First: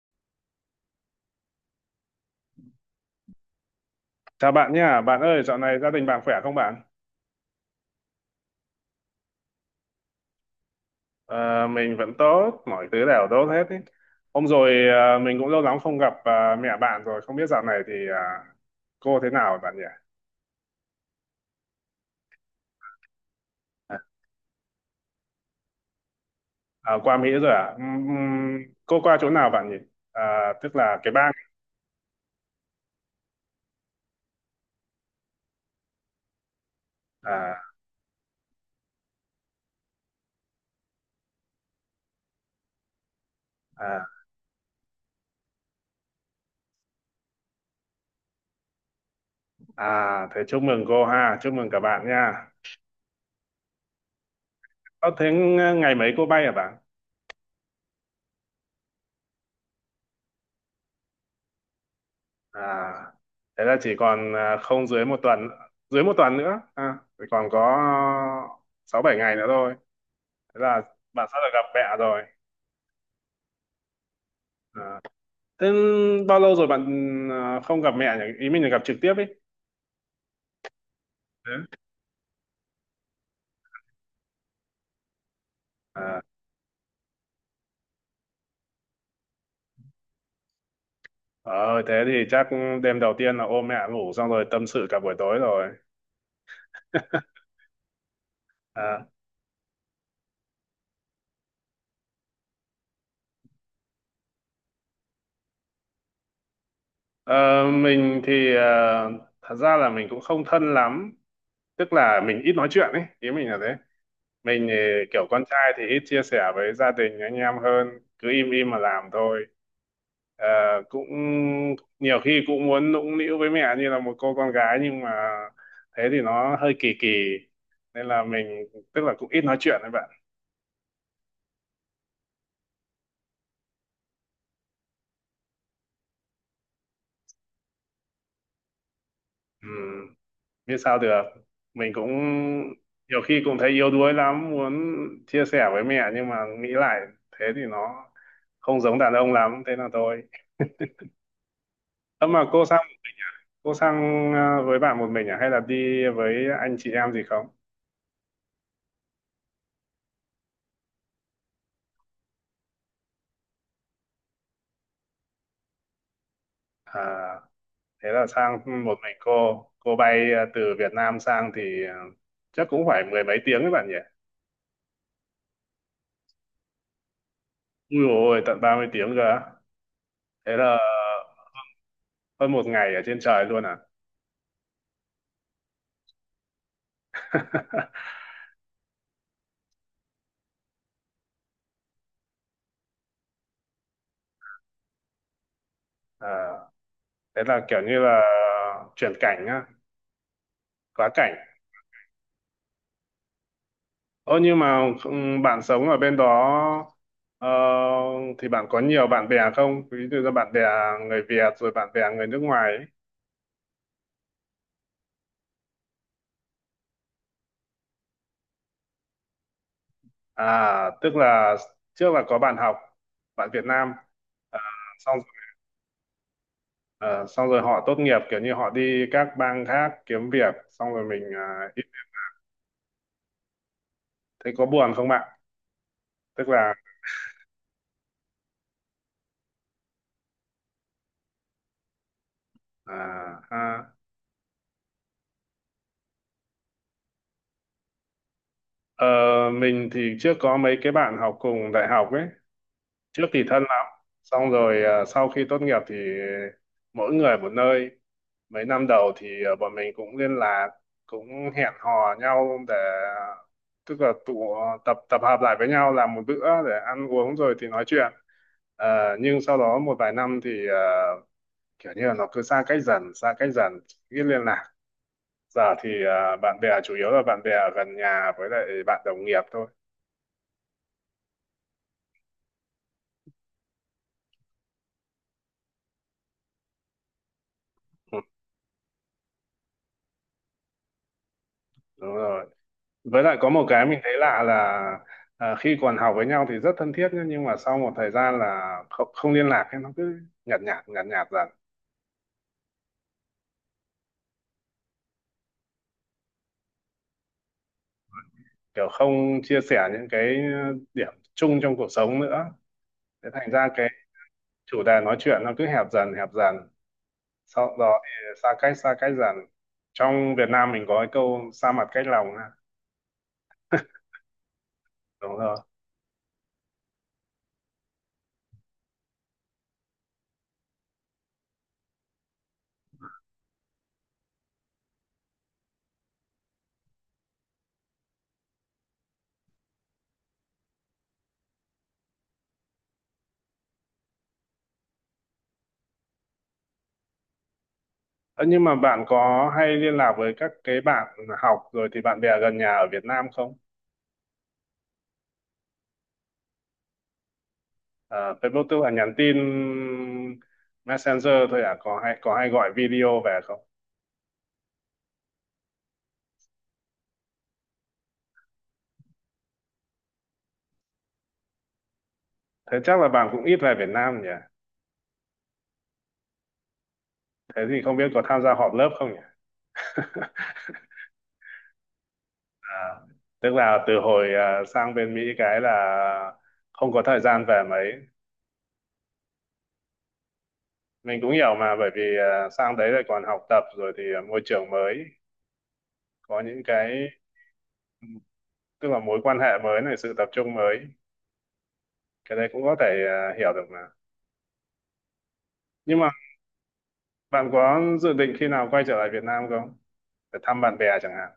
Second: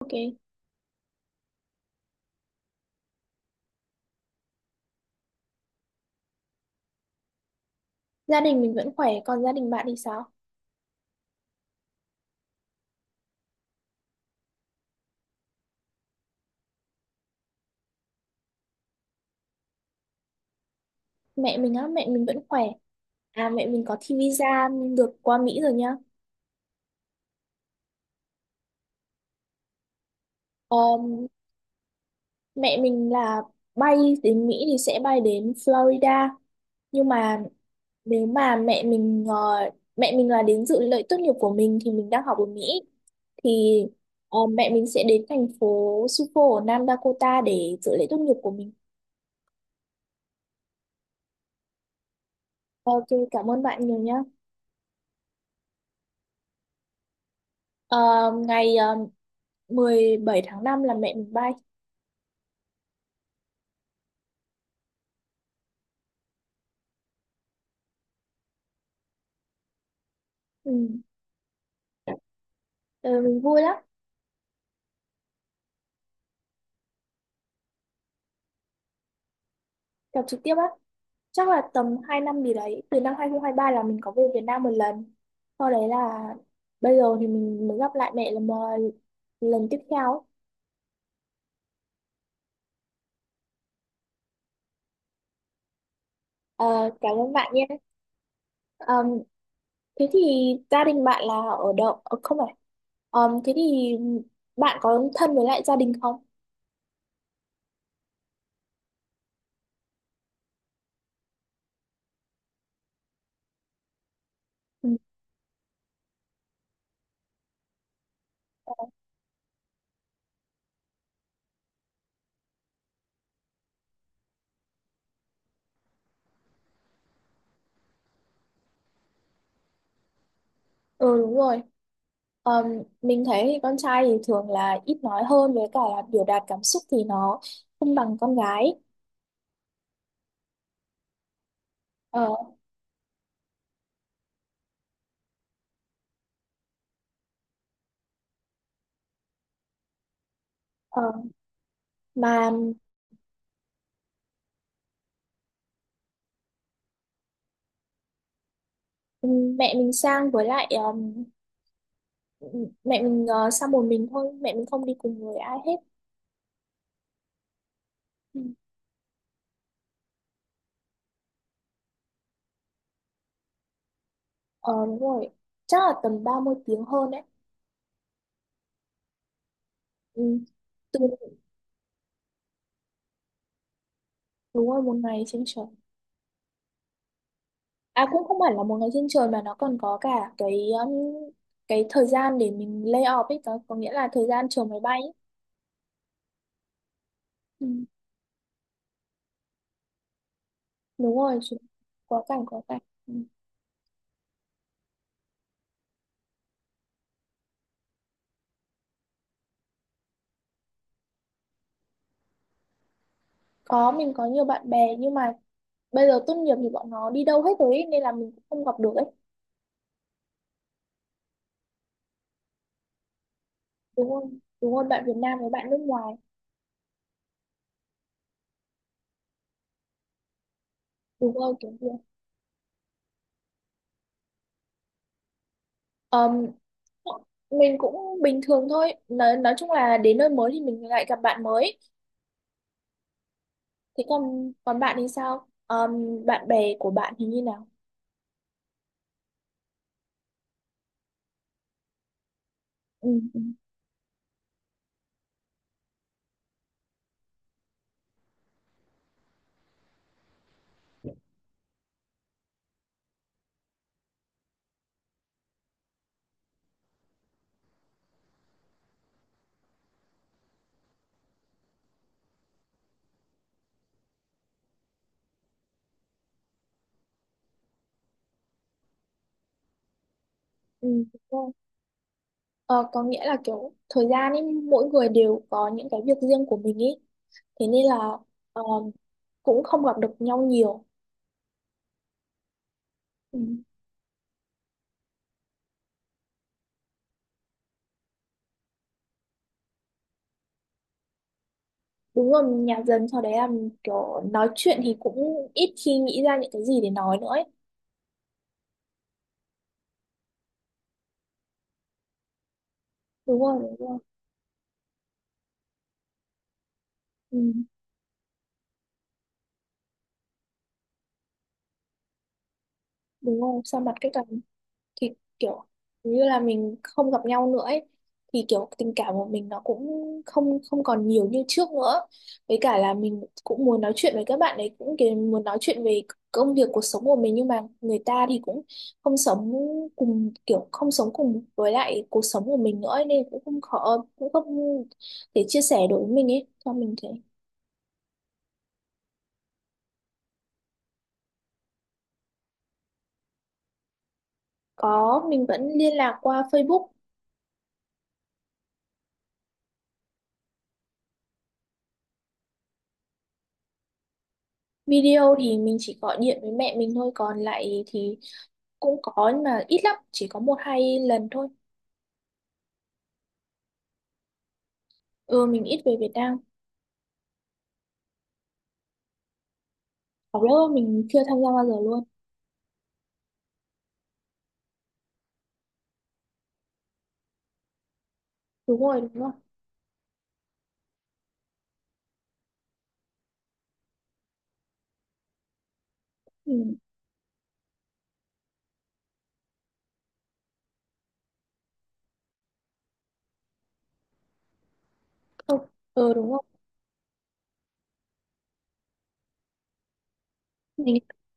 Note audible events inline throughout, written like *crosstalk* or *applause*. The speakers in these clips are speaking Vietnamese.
Ok, Chào bạn nha, bạn ơi, dạo này gia đình bạn khỏe không bạn? gia đình mình vẫn khỏe, còn gia đình bạn thì sao? Ờ, mình vẫn tốt, mọi thứ đều tốt hết ý. Hôm rồi mình cũng lâu lắm không gặp mẹ bạn rồi, không biết dạo này thì cô thế nào bạn nhỉ? Mẹ mình á, mẹ mình vẫn khỏe. À, mẹ mình có À, thi visa được qua Mỹ rồi nhá. à, qua Mỹ rồi à? Cô qua chỗ nào bạn nhỉ? À, tức là cái Ờm, bang. Mẹ mình là bay đến Mỹ thì sẽ bay đến Florida. Nhưng mà À, nếu mà mẹ mình là đến dự lễ tốt nghiệp của mình thì mình đang học ở Mỹ thì à, mẹ mình sẽ đến thành phố Sioux ở Nam Dakota để dự lễ tốt nghiệp của mình. à, thế chúc mừng cô ha, chúc mừng cả bạn nha. Ok, cảm ơn bạn nhiều nhá. Ờ, thế ngày mấy cô bay hả bạn? Ờ, Ngày 17 tháng 5 là mẹ mình bay. À, thế là chỉ còn không dưới một tuần, dưới một tuần nữa à, chỉ còn có sáu bảy ngày nữa thôi, thế Ừ. là bạn sắp được gặp mẹ rồi Ờ, mình vui lắm, à. Thế bao lâu rồi không gặp mẹ nhỉ, ý mình là gặp trực tiếp ý. gặp trực tiếp á. Chắc Thế. là tầm 2 năm gì đấy, từ năm 2023 là mình có về Việt Nam một lần. Sau đấy là À, bây giờ thì mình mới gặp lại mẹ lần tiếp theo. ờ thế thì chắc đêm đầu tiên là ôm mẹ ngủ xong rồi tâm sự cả buổi tối rồi. Ờ, cảm ơn *laughs* bạn nhé. Ờ, À, thế thì gia đình bạn là ở đâu? Ờ, không phải. Ờ, thế thì bạn có thân với lại gia đình không? ờ, mình thì thật ra là mình cũng không thân lắm, tức là mình ít nói chuyện ấy, ý mình là thế. Mình thì Ừ, kiểu con trai thì ít chia sẻ với gia đình anh em hơn, cứ im im mà làm thôi. Ờ, Cũng nhiều khi cũng muốn nũng nịu với mẹ như là một cô con gái, nhưng mà thế thì nó hơi kỳ kỳ, nên là mình, tức là cũng ít nói chuyện với bạn. ừ, đúng rồi. Ờ, mình thấy thì con trai thì thường là ít nói hơn với cả là biểu đạt cảm xúc thì nó không bằng con gái. Ừ, biết sao được. Mình cũng Ờ, nhiều khi cũng thấy yếu đuối lắm, muốn chia sẻ với mẹ nhưng mà nghĩ lại thế thì nó không giống đàn ông lắm, thế là thôi. ờ. Ơ mà Mà cô sao? Cô sang với bạn một mình à, hay là đi với anh chị em gì không? Mẹ mình sang với lại mẹ mình sang một mình thôi, mẹ mình không đi cùng với ai hết. À, thế là Ừ. sang một mình cô. Cô bay từ Việt Nam sang thì chắc cũng phải mười mấy tiếng các bạn nhỉ? ờ Đúng rồi, chắc là tầm 30 tiếng hơn đấy. Ui dồi ôi, tận 30 tiếng cơ á. Ừ. Thế là từ hơn một ngày ở trên trời luôn à? Đúng rồi, một ngày trên trời. À, *laughs* cũng không hẳn là một ngày trên trời mà nó còn có cả cái thời gian để mình lay off ấy, có nghĩa là thời gian chờ máy bay ấy. Ờ, Thế là Ừ. kiểu như là chuyển cảnh á, quá Đúng cảnh. rồi chứ. Quá cảnh, quá cảnh. Ừ. Ơ nhưng mà bạn sống ở bên đó ờ, thì bạn có nhiều bạn bè không? Ví dụ như bạn bè người Việt rồi bạn bè người nước ngoài ấy. Có, mình có nhiều bạn bè nhưng mà bây giờ tốt nghiệp thì bọn nó đi đâu hết rồi ấy, nên là mình cũng không gặp được ấy. À, tức là trước là có bạn học, bạn Việt Nam, Đúng không, à, đúng không, bạn xong Việt Nam rồi, với bạn nước ngoài. à, xong rồi họ tốt nghiệp kiểu như họ đi các bang khác kiếm việc, xong rồi Đúng rồi, kiểu gì. thấy có buồn không bạn? Ờm, Tức là mình cũng bình thường thôi, nói chung là đến nơi mới thì mình lại gặp bạn mới. à, ha. Thế còn còn bạn thì sao? Bạn bè của bạn thì như nào? Ờ, mình thì trước có mấy cái bạn học cùng đại học ấy, Ừ, trước ừ, thì thân lắm, xong rồi sau khi tốt nghiệp thì mỗi người một nơi. Mấy năm đầu thì bọn mình cũng liên lạc, cũng hẹn hò nhau để, tức là tụ tập, tập hợp lại với nhau làm một bữa để ăn uống rồi thì nói chuyện. Nhưng sau đó một vài năm thì kiểu như là nó cứ xa cách dần xa cách dần, ít liên lạc. Giờ thì bạn bè chủ yếu là bạn bè ở gần nhà với lại bạn đồng nghiệp thôi. ừ, đúng rồi. Ờ, có nghĩa là kiểu thời gian ấy mỗi người đều có những cái việc riêng của mình ấy, thế nên là Ừ, ờm, cũng không gặp được nhau nhiều. đúng rồi. Với lại Ừ. có một cái mình thấy lạ là, khi còn học với nhau thì rất thân thiết nhá, nhưng mà sau một thời gian là không, không liên lạc ấy, nó cứ nhạt nhạt nhạt nhạt dần, Đúng rồi, nhà dần sau đấy là mình kiểu nói chuyện thì cũng ít khi nghĩ ra những cái gì để nói nữa ấy. kiểu không chia sẻ những cái điểm chung trong cuộc sống nữa, thế Đúng thành rồi, ra đúng cái rồi. chủ đề nói chuyện nó cứ hẹp dần hẹp dần, Ừ, sau đó thì xa cách dần. Trong Việt Nam mình có cái câu xa mặt cách lòng ha. đúng rồi, xa mặt cách cảm thì Đúng rồi. kiểu như là mình không gặp nhau nữa ấy, thì kiểu tình cảm của mình nó cũng không không còn nhiều như trước nữa, với cả là mình cũng muốn nói chuyện với các bạn ấy, cũng kiểu muốn nói chuyện về công việc cuộc sống của mình nhưng mà người ta thì cũng không sống cùng, kiểu không sống cùng với lại cuộc sống của mình nữa ấy, nên cũng không khó cũng không thể chia sẻ đối với mình ấy cho mình thế. Ơ, nhưng mà bạn có hay liên lạc với các cái bạn học rồi thì bạn bè gần nhà ở Việt Nam không? Có, mình vẫn liên lạc qua Facebook. À, Facebook tức là nhắn tin Messenger thôi à, có hay gọi video về không? Video thì mình chỉ gọi điện với mẹ mình thôi, còn lại thì cũng có nhưng mà ít lắm, chỉ có một hai lần thôi. Thế chắc là bạn cũng ít về Việt Nam nhỉ. Ừ, mình ít về Việt Nam. Thế thì không biết có tham gia họp lớp không nhỉ. Học lớp *laughs* mình chưa tham gia bao giờ luôn. à, Tức là từ hồi sang bên Mỹ cái là không có thời gian về mấy. Đúng rồi, đúng rồi. Mình cũng hiểu mà, bởi vì sang đấy lại còn học tập rồi thì môi trường mới, có Ừ, những cái, tức là mối quan hệ mới này, sự tập trung mới, cái đấy cũng có thể hiểu được mà. không, Nhưng mà ừ, đúng rồi. bạn có dự định khi nào quay trở lại Việt Nam không? Để thăm bạn bè Mình chẳng hạn.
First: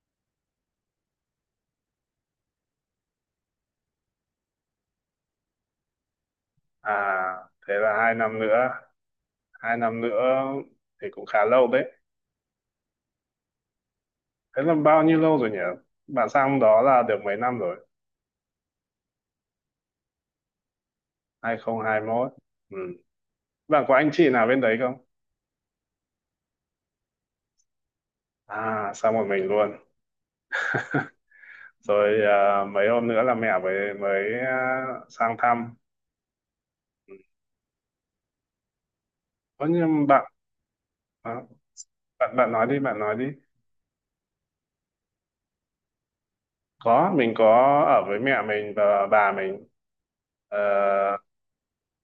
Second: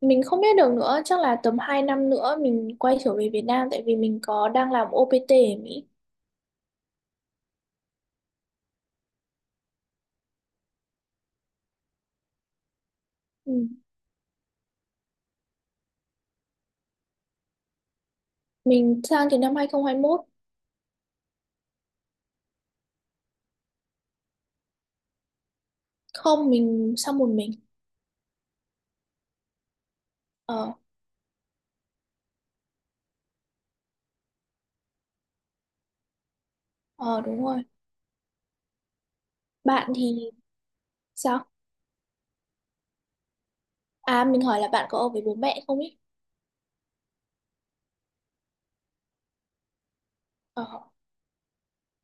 mình không biết được nữa, chắc là tầm 2 năm nữa mình quay trở về Việt Nam tại vì mình có đang làm OPT ở Mỹ. À, thế là 2 năm nữa. 2 năm nữa thì cũng khá lâu đấy. Ừ. Thế là bao nhiêu lâu rồi nhỉ? Bạn sang đó là được mấy năm rồi? Mình sang từ năm hai không hai mốt. 2021. Ừ. Bạn có anh chị nào bên đấy không? Không, mình sang một mình. À, sang một mình luôn. Ờ, *laughs* Rồi mấy hôm nữa là mẹ mới mới sang thăm. ờ, đúng rồi. Có Bạn nhưng thì à, sao? bạn nói đi, bạn nói đi. À, mình hỏi là bạn có ở với bố mẹ không ý? Có, mình có ở với mẹ mình và bà mình. Ờ, Ờ.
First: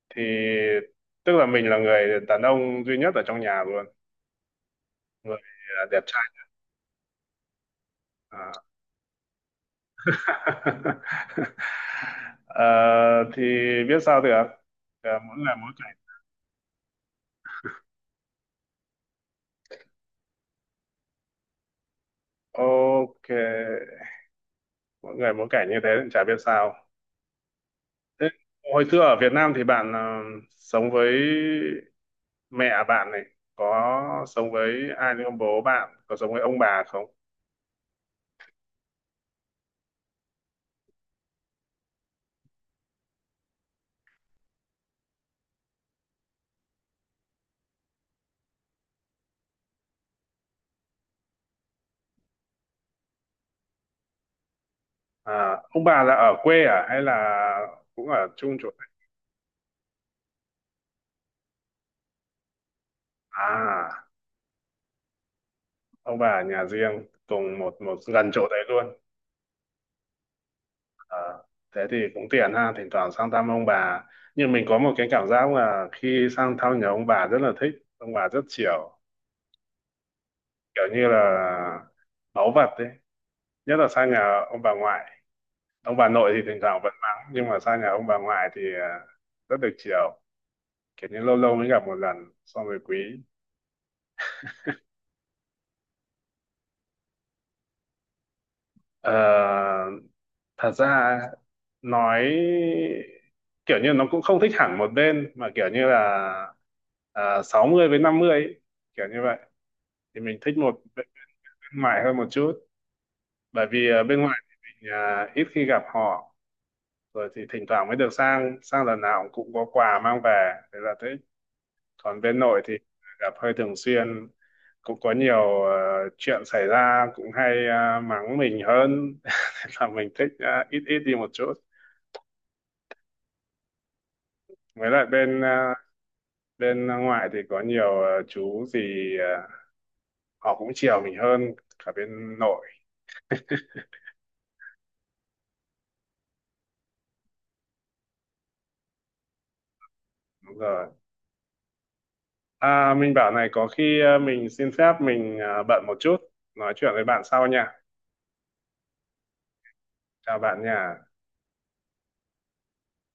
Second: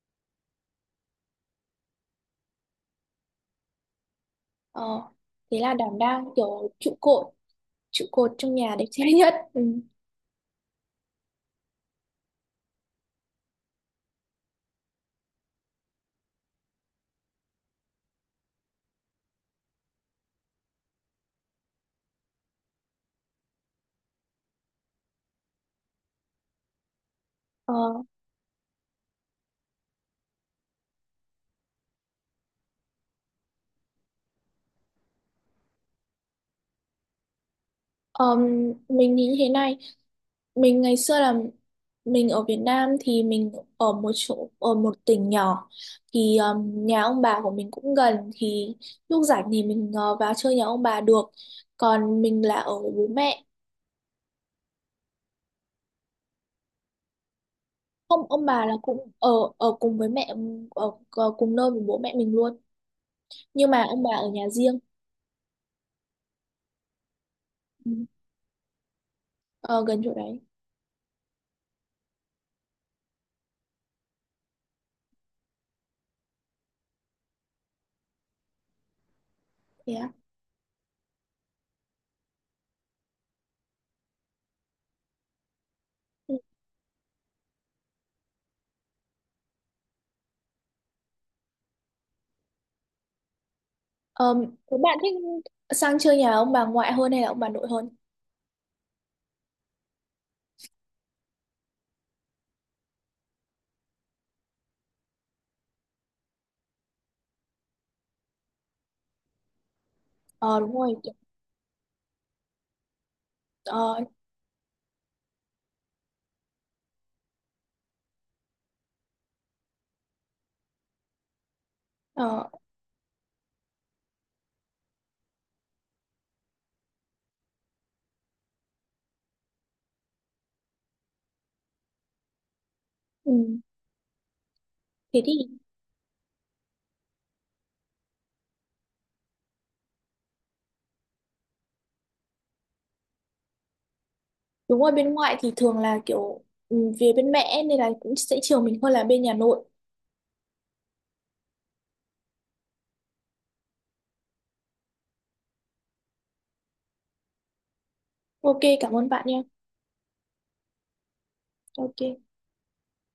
thì tức là mình là người đàn ông duy nhất ở trong nhà luôn, Ờ, người thế là đảm đẹp trai đang kiểu trụ cột à. trong nhà đẹp trai nhất. *laughs* Ừ. *laughs* Ờ, thì biết sao được. Mỗi người mỗi cảnh. Ok, mỗi người mỗi cảnh như thế thì chả biết sao. Ờ, Thế hồi xưa ở Việt Nam thì bạn sống với mẹ bạn này, có sống với ai nữa không, bố bạn có sống với ông bà không? ờm, mình nghĩ thế này, mình ngày xưa là mình ở Việt Nam thì mình ở một chỗ, ở một tỉnh nhỏ thì nhà ông bà của mình cũng gần thì lúc rảnh thì mình vào chơi nhà ông bà được. Còn mình là ở với bố mẹ. À, ông bà là ở quê à hay là cũng Không, ở ông chung bà chỗ? là cũng ở ở cùng với mẹ, ở cùng nơi với bố mẹ mình luôn. Nhưng mà ông À, bà ở nhà riêng. ông bà ở nhà riêng cùng một một Ừ. gần chỗ đấy luôn. Ờ, gần chỗ đấy. À, thế thì cũng tiện ha, thỉnh thoảng sang thăm ông bà, nhưng mình có một cái cảm giác là khi sang thăm nhà ông bà rất là thích, ông bà rất chiều, Thế á. kiểu như là báu vật đấy, nhất là sang nhà ông bà ngoại. Ông bà nội Ừ. thì thỉnh thoảng vẫn mắng, nhưng mà sang nhà ông bà ngoại thì rất được chiều, kiểu như lâu lâu mới gặp một lần, xong rồi quý. Ờ, thế bạn thích sang chơi nhà ông bà ngoại hơn hay là ông bà nội hơn? Ờ, Thật ra nói kiểu như nó cũng không thích hẳn một bên, mà kiểu như là 60 với 50 ấy, kiểu như vậy, thì mình thích Ờ, đúng một rồi. bên ngoài hơn một chút, bởi vì Ờ, bên ngoài thì mình ít khi gặp họ, rồi thì thỉnh thoảng mới được sang, sang lần nào cũng có quà mang về thế là thế. Còn bên ờ, nội thì gặp hơi thường xuyên, cũng có nhiều chuyện xảy ra, cũng hay mắng mình hơn. *laughs* Thế là mình thích ít ít đi một chút. ừ. Với lại Thế thì bên ngoại thì có nhiều chú thì ờ, họ cũng chiều mình hơn cả bên nội. đúng rồi, bên ngoại thì thường là kiểu về bên mẹ nên là cũng sẽ chiều mình hơn là bên nhà nội. Đúng rồi. À, mình bảo này, có khi mình xin phép, mình bận một chút, nói chuyện với bạn sau nha. Ok, cảm ơn bạn nha. Chào bạn nha. Ok.